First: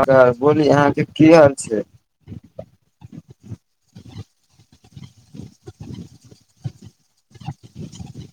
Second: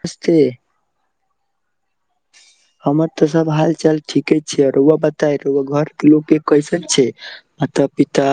आ नमस्ते बोली आहाँके की हाल‌ छैक हमर तऽ सब हाल चाल ठीके छैरो बता घर केँ लोक के कैसन छै माता पिता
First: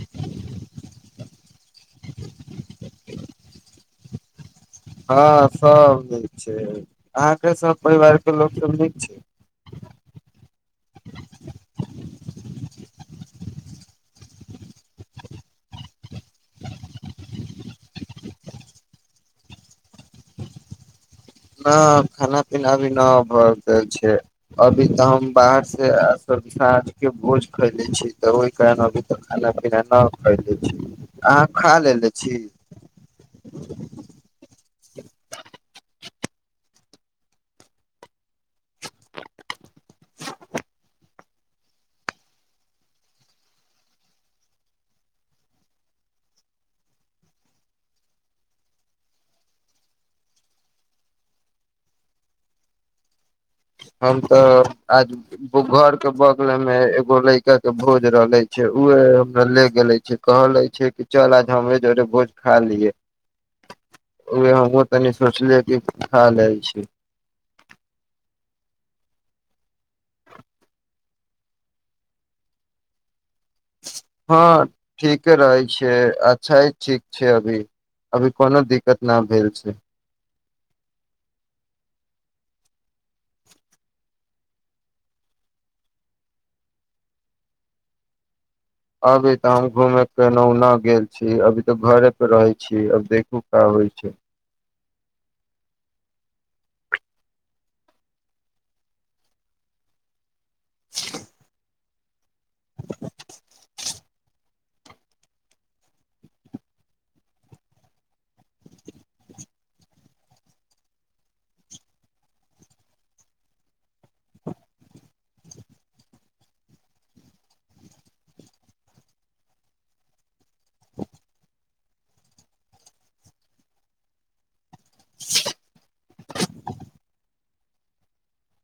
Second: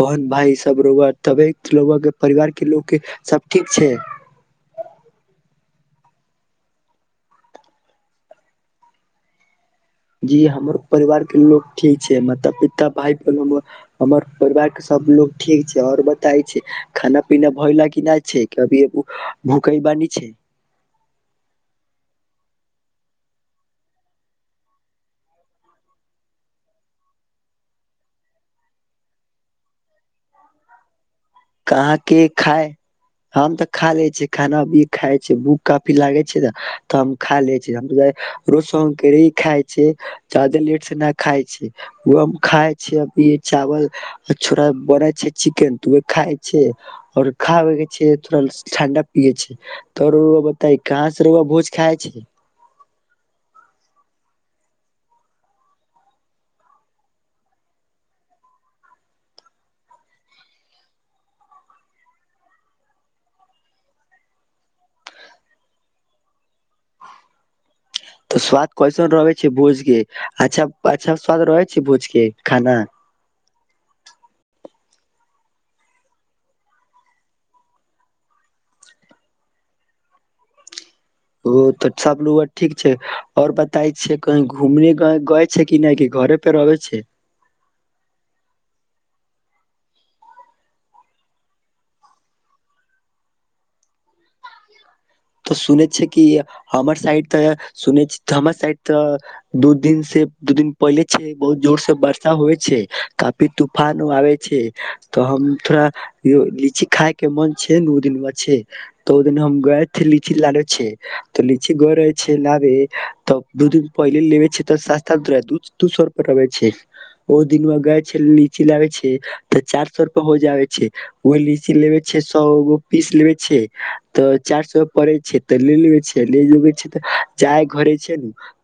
बहन भाय सब रो तबे के परिवार के लोक के सब ठीक छै हँ सब नीक छैक अहाँके सभ परिवार केंँ लोक सब नीक छैक जी हमर परिवार केँ लोग ठीक छैक माता पिता भाय बहिन हमर परिवार केँ सब लोग ठीक छैक आओर बताय छैक खाना पीना भ नहि छैक कभी भूकै बानी छैक नहि खाना पीना भी नहि भऽ गेल छै अभी तऽ हम बाहर से साँझ के भोज खैले छी तऽ ओहि कारण अभी तऽ खाना पीना नहि खैले छी अहाँ खा कहाँ लेले के छी खाय हम तऽ खा ले छी खाना भी खाय छै भूख काफी लागय छै त खा ले छ रोे खााय छै जादे लेट से नहि खााय छै खााय छ अभ चावल छ बन छै चिकेन [unintelligible] खाय छै आओर खाबै के छै ठंडा पियए छै तोर बता कहाँ से रहुआ भोज खाय छैक हम तऽ आज घरके बगलेमे एगो लड़काके भोज रहले छै उ हमरा ले गेले छी कह ले छै कि चल आज हमरे जोरे भोज खा लियै उ हमहूँ तनी सोचलियै कि खा लैत छी तऽ स्वाद कैसन रहय छै भोजके अच्छा अच्छा स्वाद रहय छै भोजकें खाना हँ ठीके रहय छियै अच्छा ठीक छै अभी अभी कोनो दिक्कत नहि भेल छै ओ तऽ सब लोग ठीक छै आओर बताय छै कही घुमने गए छै कि नहि कि घरे पे रहबै छै अभी तऽ हम घूमेयके नहुना गेल छी अभी तऽ घरे पर रहय छी अब देखू का होइ छै तऽ सुनै छै कि हमर साइड तऽ सुनै छी हमर साइड तऽ दू दिन से दू दिन पहिले छै बहुत जोर से वर्षा होइ छै काफी तूफान आबय छै तऽ हम थोड़ा लीची खाय के मन छैय ने उ दिन मे छैय तऽ ओ दिन हम ग लीची लाबे छै त लीची ग रहे छै लाबे तब दू दिन पहिले लेवे छै त सस्ता दू सए रुपे रहे छै ओ दिन ग छै लीची लाबे छै त चार सए रुपे हो जावे छै ओ लीची लेवे छै सएगो पीस लेवे छै त चार सए लेे जाय घरे छैय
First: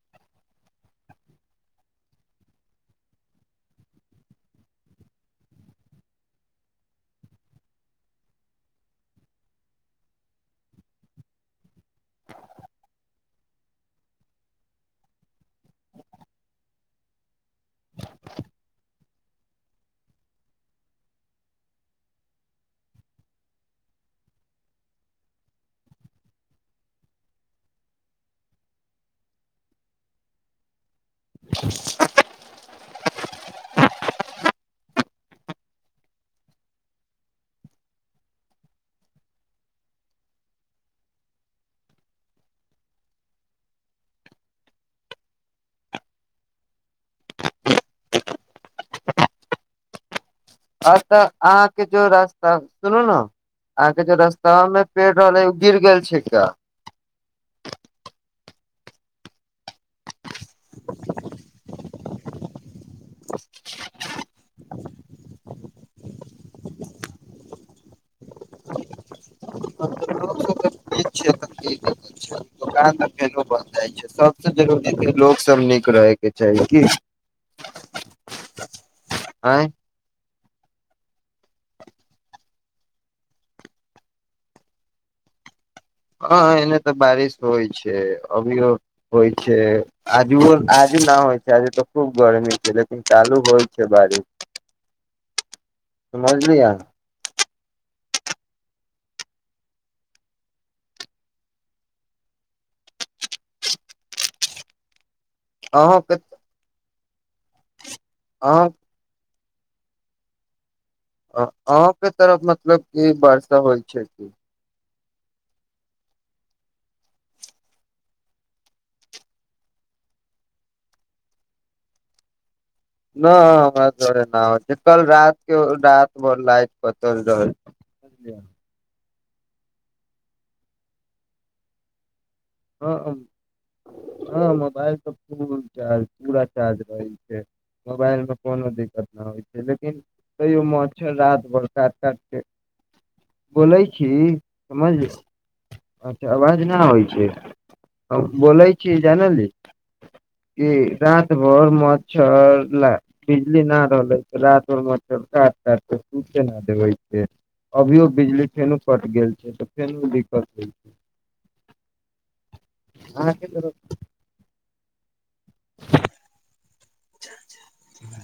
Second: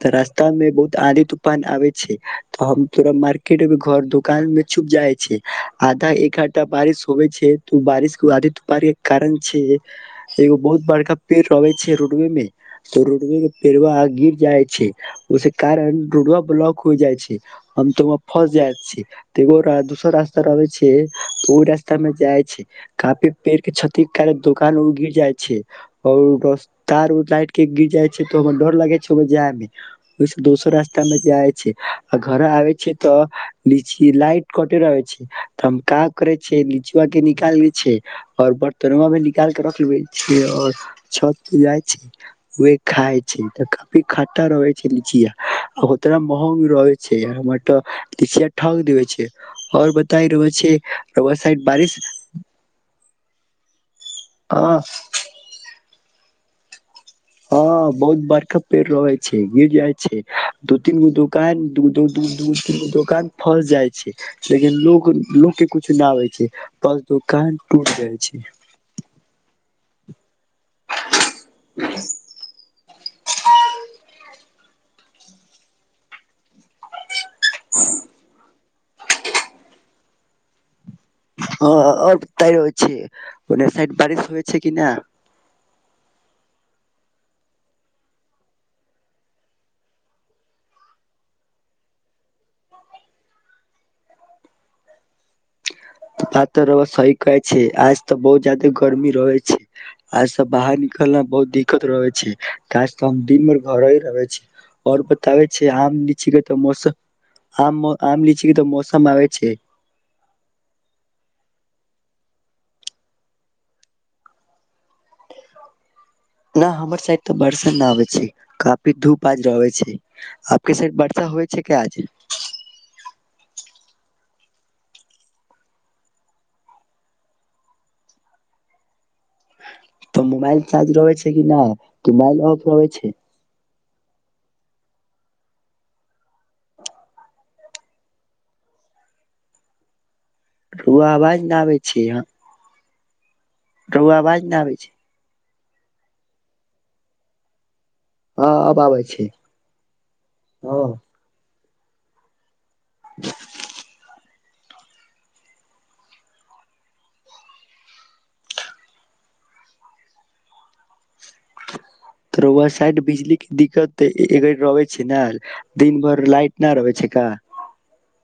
त रास्ता में बहुत आधी तूफान आबे छैय त हम तोरा मार्केट मे घर दुकान मे छुप जाय छैय आधा एक घ्टा बारिश होवे छैय त बारिश के आधी तूफान के कारण छैय एगो बहुत बड़का पेड़ रहे छैय रोडवे में तो रोडवे मे पेड़ गिर जाय छैय उस कारण रोडवा ब्लॉक हो जाय छैय हम तऽ वं फस जाय छी त एगो दोसर रास्ता रहबे छैय ओहि रास्ता में जाय छैय काफी पेड़ के क्षत के कारण दोकान ओ गिर जाय छैय और तार उर लाइट के गिर जाय छैय तो हमरा डर लागे छैय जाय मे ओहिस दोसर रस तमे जाय छैय आ घर आ तऽ लीची लाइट कटे रहै छैय तऽ हम काज करे छ लीची के निकाल ले छ और बर्तनो भ निकाल के रख ले छ आओर छ जाइ छैय व खााय छैय तऽ काफी खाटा रहे छैय लीचिया ओतना महग रहे छैय हम त लीचिया ठक देे छैय और बताई रउआ छै अ तऽ रउआ साइड अहाँके बारिश जो रास्ता सुनू ने आहाँ के जे रस्ता ह में पेड़ रहल हे उ गिर गेल छैय क्या हँ बहुत बरका पेड़ रहै छैय गिर जाइ छैय दू तीन गो दोकान दूर दूर दोकान फस जाइ छैय लेकिन लोक लोक के कुछो नहि आबै छैय बस दोकान टूट जाइ छैय [unintelligible] लोक सब नीक रहै के चाही की आँय ह त हो छैय ओ सइड बारिश होइ छैय की न ह एने तऽ बारिश होइ छैय अभी होइ छैय आजु आज न होइ छैय आज तऽ खूब गरमी छैय लेकिन चालू होइ छैय बारिश भात र ब सह कहै छैय आज तऽ बहुत ज्यादे गर्मी रहे छैय आज सब बाहर निकलना मे बहुत दिक्कत रहे छैय आज त हम दिन भर घरे ही रहे छी और तब छैय अहाँ आम के नीच ग तऽ मौसम आम आम लीच की अहाँ तऽ मौसम आबय छैय अहके तरफ मतलब क वर्षा होइ छैय कि न हमर साइड तऽ वर्षा नहि आबै छैय काफी धूप आज रहै छैय आबके साइड वर्षा होइ छैय क आज [unintelligible] तऽ मोबाइल चार्ज रहै छैय कि ना बै हँ छैय हँ मोबाइल तऽ फूल चार्ज पूरा चार्ज रहै छैय मोबाइलमे कोनो दिक्कत नहि होइ छैय लेकिन तैयो रउआ मच्छर आवाज रात न भर आबे काट छै काटके बोलै छी रउआ आवाज न आबे छै समझल अवाज न आबय छैय [unintelligible] हँ अब आबे छै हँ बर मच्छर ल बिजली नहि रहलै रात भर मच्छर काट काट के सूते न देबै छै अभियो बिजली फेनो कट गेल छै तऽ फेनो दिक्कत होइ छै तऽ रौआ साइड बिजली अहाँके क तरफ दिक्कत तऽ एग आबै छै न दिन भर लाइट ना [unintelligible] छिका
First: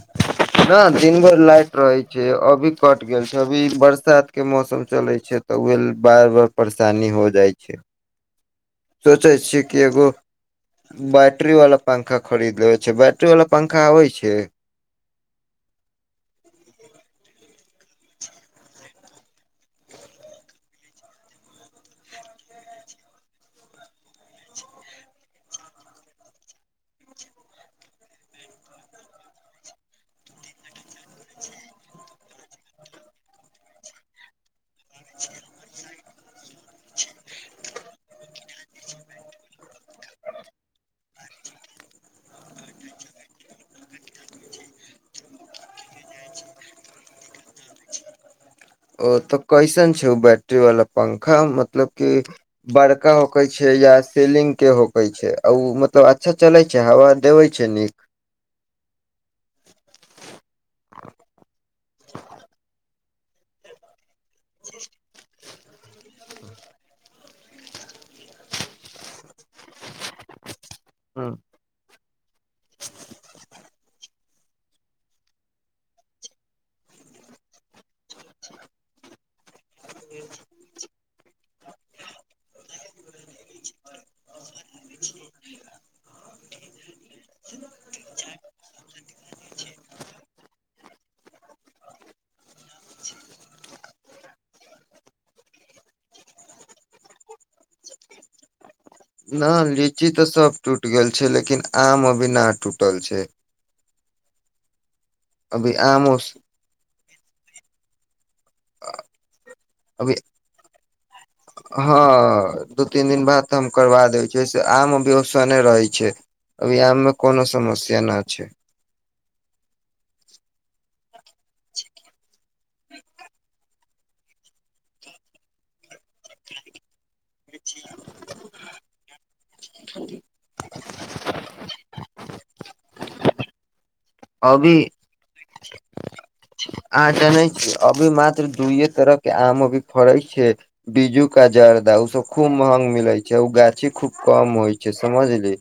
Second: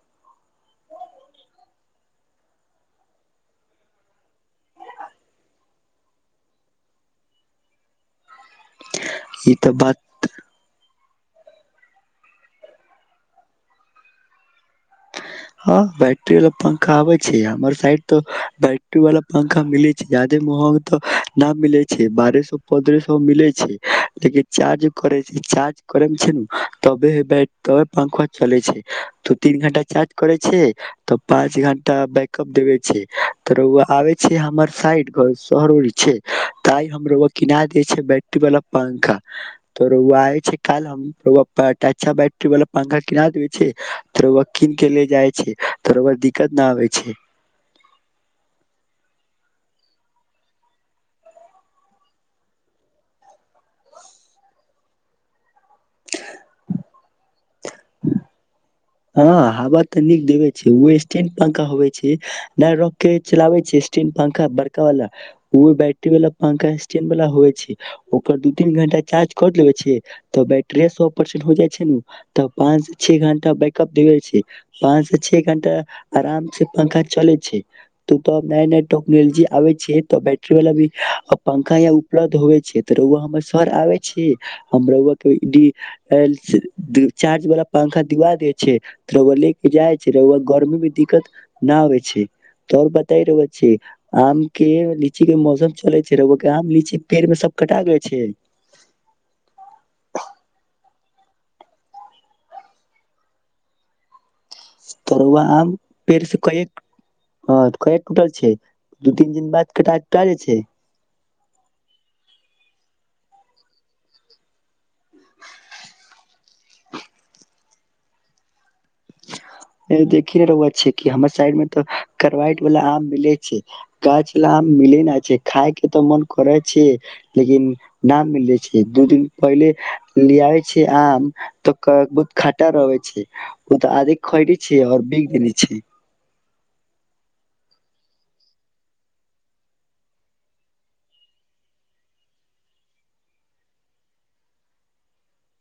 नहि दिन भर लाइट रहै छै अभी कट गेल छै अभी बरसातके मौसम चलै छै तऽ उहे बार - बार परेशानी हो जाइ छै सोचै ई छियै तऽ कि बात एगो बैटरी वाला पंखा खरीद लेब छै बैटरी वाला पंखा होइ छै हाँ बैटरी बला पंखा आबैय छै आब हमर साइड तऽ बैटरी वाल पंखा मिले छै जादे महग त न मिले छै बारह सौ पन्द्रह सै मिले छै लेकिन चार्ज करे छै चार्ज करे मे छै तबे ते पंखा चले छै तू तीन घंटा चार्ज करे छै तऽ पाँच घंटा बैकअप देवे छै त रोआ आबे छै हमर साइड शहर उरी छै आई हमरआ किना दे छै बैटरी वाला पंखा त रोआ आबैय छै काल हम रोआ बड अच्छा बैटरी वाला पंखा किना देेबे छै तोर रोआ के ले जाइ छै त रौआ दिक्कत न आबे छै ओ तऽ कैसन छै ओ बैटरी बला पंखा मतलब कि बड़का होकै छै या सलिंगके होकै छै आ ओ मतलब अच्छा चलै छै हवा देबै छै नीक हँ हवा तऽ नीक देबे छै ओ स्टैंड पंखा होवे छै नहि रख के चलाबै छिय स्टीन पंखा बड़का वाल उ बैटरी वाला पंखा स्टेन्ड वला हो हो छै ओकर दू तीन घंटा चार्ज कर लेबे छी तऽ बेटरीया सौ परसेन्ट हो जाइ छै नू तऽ पाँच स छे घंटा ब दे छै वह से छे घंटा आराम से पंखा चले छै तू त नया नया टेक्नोलॉजी आबे छै तऽ बैटरी वाला भी पंखा या उपलब्ध होइ छै त रोआ हम हमर सर आबे छी हमरा के डी एल्स दू चार्ज वाला पंखा दिवा दे छै त रौआ लेके जाइ छै रोआ गर्मी मे दिक्कत न आबैय छै त और बताई रोआ छै आम के लीची के मौसम चले छै रोआके आम लीची पेड़ मे सब कटा छै नहि लीची तऽ सभ टूटि गेल छै लेकिन आम अभी न टूटल छै त रोआ आम अभी पेड़ उस स केएक ह कए टूटल छै दू तीन दिन बाद कटा अभी कल छै हँ दू तीन दिन बाद तऽ हम करबा दै छी से आम अभी ओसनेे रहै छै अभी आम मे कोनो समस्या नहि छै देखि नहि रोआ छे कि हमर साइड मे तऽ कर बाइट वाल आम मिले छै गाछ वला आम मिले नहि छै खााय के तऽ मन करै छै लेकिन ना मिलले छै दू दिन पहिले लेयाइ छै आम तऽ खाटा रहै छै ओ तऽ आधिक खाइने अभी छिय आओर बिग देने छी अहाँ जानै छी अभी मात्र दुये तरह के आम अभी फड़े छै बीज्जू का जर्दा ओ सब खूब महंग मिलै छै ओ गाछी खूब कम होइ छै समझली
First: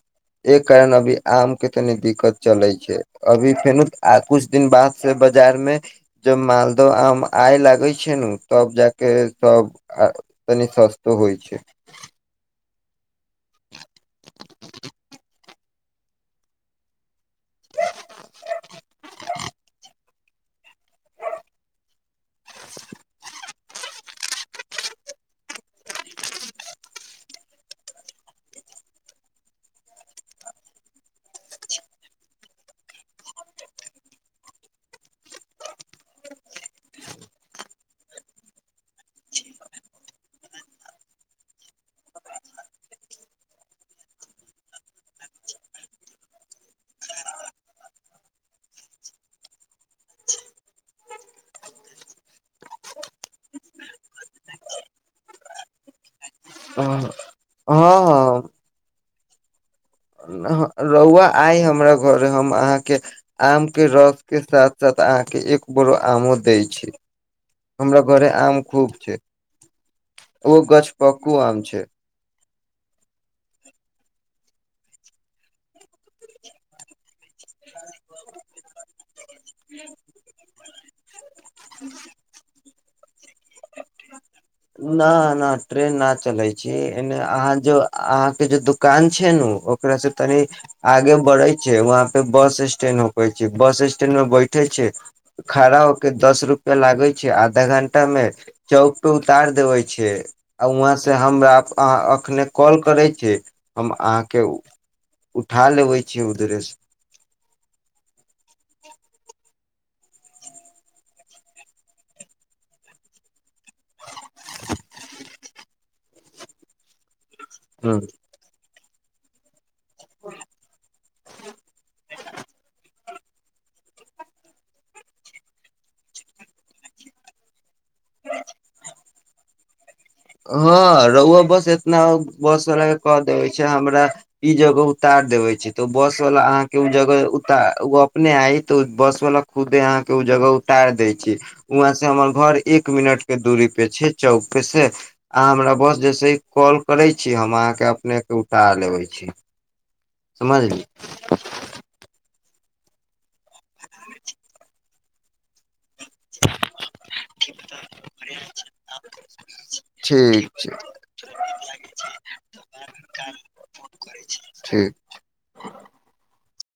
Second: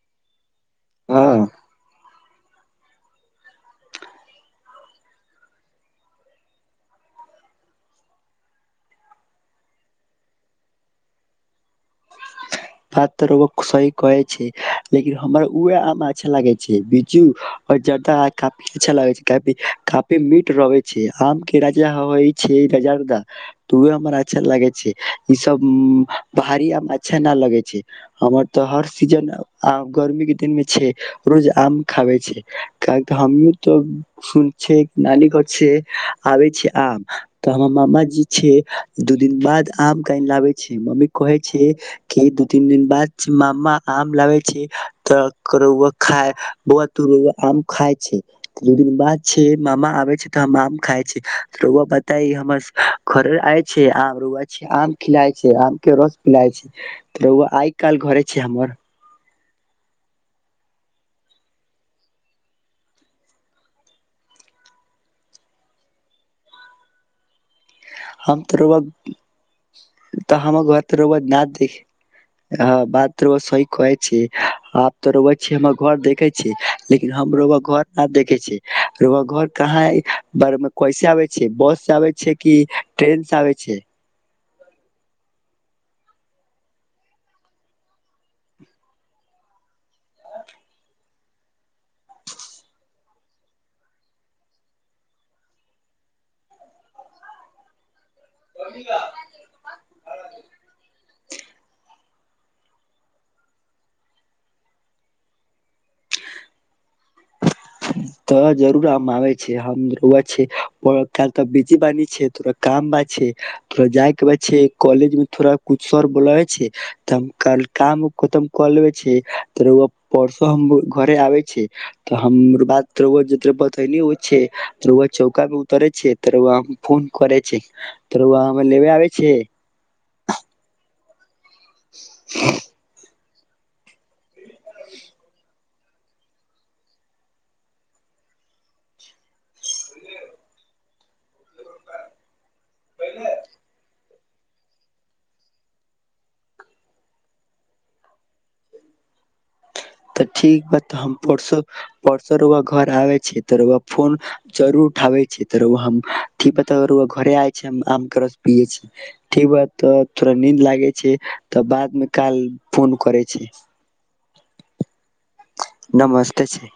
एक कारण अभी हँ। आम के तनी दिक्कत चले छै अभी फेनो कुछ दिन बाद से बाजार में जब मालदह आम आय लागे छै ने तब जाक सब तनि सस्तो होइ छै बात त रुउआ सही कहे छै लेकिन हमर उह आम अच्छा लागे छै बिज्जू आर जर्दा काफी अच्छा लगे छै काफी मीट रहे छै आम के राजा होइ छै रजार द तो हमर अच्छा लगे छै ई सब भारी अच्छा न लगे हमर तऽ हर सीजन गर्मी के दिन मे छै रोज आम खाबे छै काह हमी तऽ सुन छ नानी घर से आबे छी आम तऽ हमर मामााजी छै दू दिन बाद आम कान लाबे छै मम्मी कहे छै कि तीन दिन बाद छै मामा आम लाबे छै तऽकरौआ खाय बौआ तोआ आम खााय छै दू दिन बाद छै मामा आबे छै तऽ हम आम खााय छै रआ बता हमर घरे आइ छै आम रआ छै आम खिलाय छै आम के रस पिलाय छै हँ त रउआ आइ काल् घरे छै हँ हमर रहुआ आइ हमरा घर हम अहाँके आम के रसके साथ साथ अहाँके एक बोरो आमो दै छी हमरा घर हम आम तऽ रौआ खूब छै तऽ ओ हम घर गछ तऽ रउआ पक्कू न आम देख छै ह बात रउआ सही कह छी आब तो रउआ छी हम घर देखे छी लेकिन हम रउआ घर नहि देखे छी घर कहाँ है बारे में क [unintelligible] बस से आबै छै कि ट्रेन्स से आबे छिये न नहि ट्रेन न चलै छै एने अहाँ ज अहाँके जे दुकान छै ने ओकरा से तनी आगे पड़े छै वहां पे बस स्टैंड होकर छै बस स्टैंड में बैठे छै खड़ा हो के दस रूपआ लागे छै आधा घंटा मे चौक टू उतार देबे छै आ वहाँ से हमरा अखने कॉल करै छी हम आहा के उठा लेबे छी उघरे से तऽ जरूर आम आ छै आ रव छै काल तऽ बीजी बनी छै तोड़ काम ब छै थोड़ा जाय के बाद छै कॉलेज मे थोड़ा कुछ सर बोला होइ छै तऽ काल ह काम खतम क छि त रउआ परसो हम घरे आबै छी तऽ बात रउआ जते बतेने रहै छे त चौका मे उतरे छै तर फोन करे छै तर रउआ हमरा लेमे आबै छै रउआ बस सेतना बस ल क तऽ ओहिस हमरा इ जगह क उतार देबै तऽ बस वाला अहाँके उ जगह उता ओ अपने आई तऽ बस वाला खुद अहाँ के उ जगह उतार दे छै ज [inaudible] वहं से हमर घर एक मिनट के दूरी पे छैक चौकस अहाँ हमरा बस जैसे ही कॉल करै छी हम अहाँके अपनेकेँ उठार लेबै छी तऽ ठीक बात समझली तऽ हम परसो सर ओरा घर आबै छियै तऽर ओरा फोन जरूर उठाबै छियै तऽरु हम ठीक बा घरे आय छै आम के रस पियए छी ठीक ब तऽ थोड़ा नींद लागे छै तऽ बाद मे काल फोन करे छै ठीक नमस्ते छै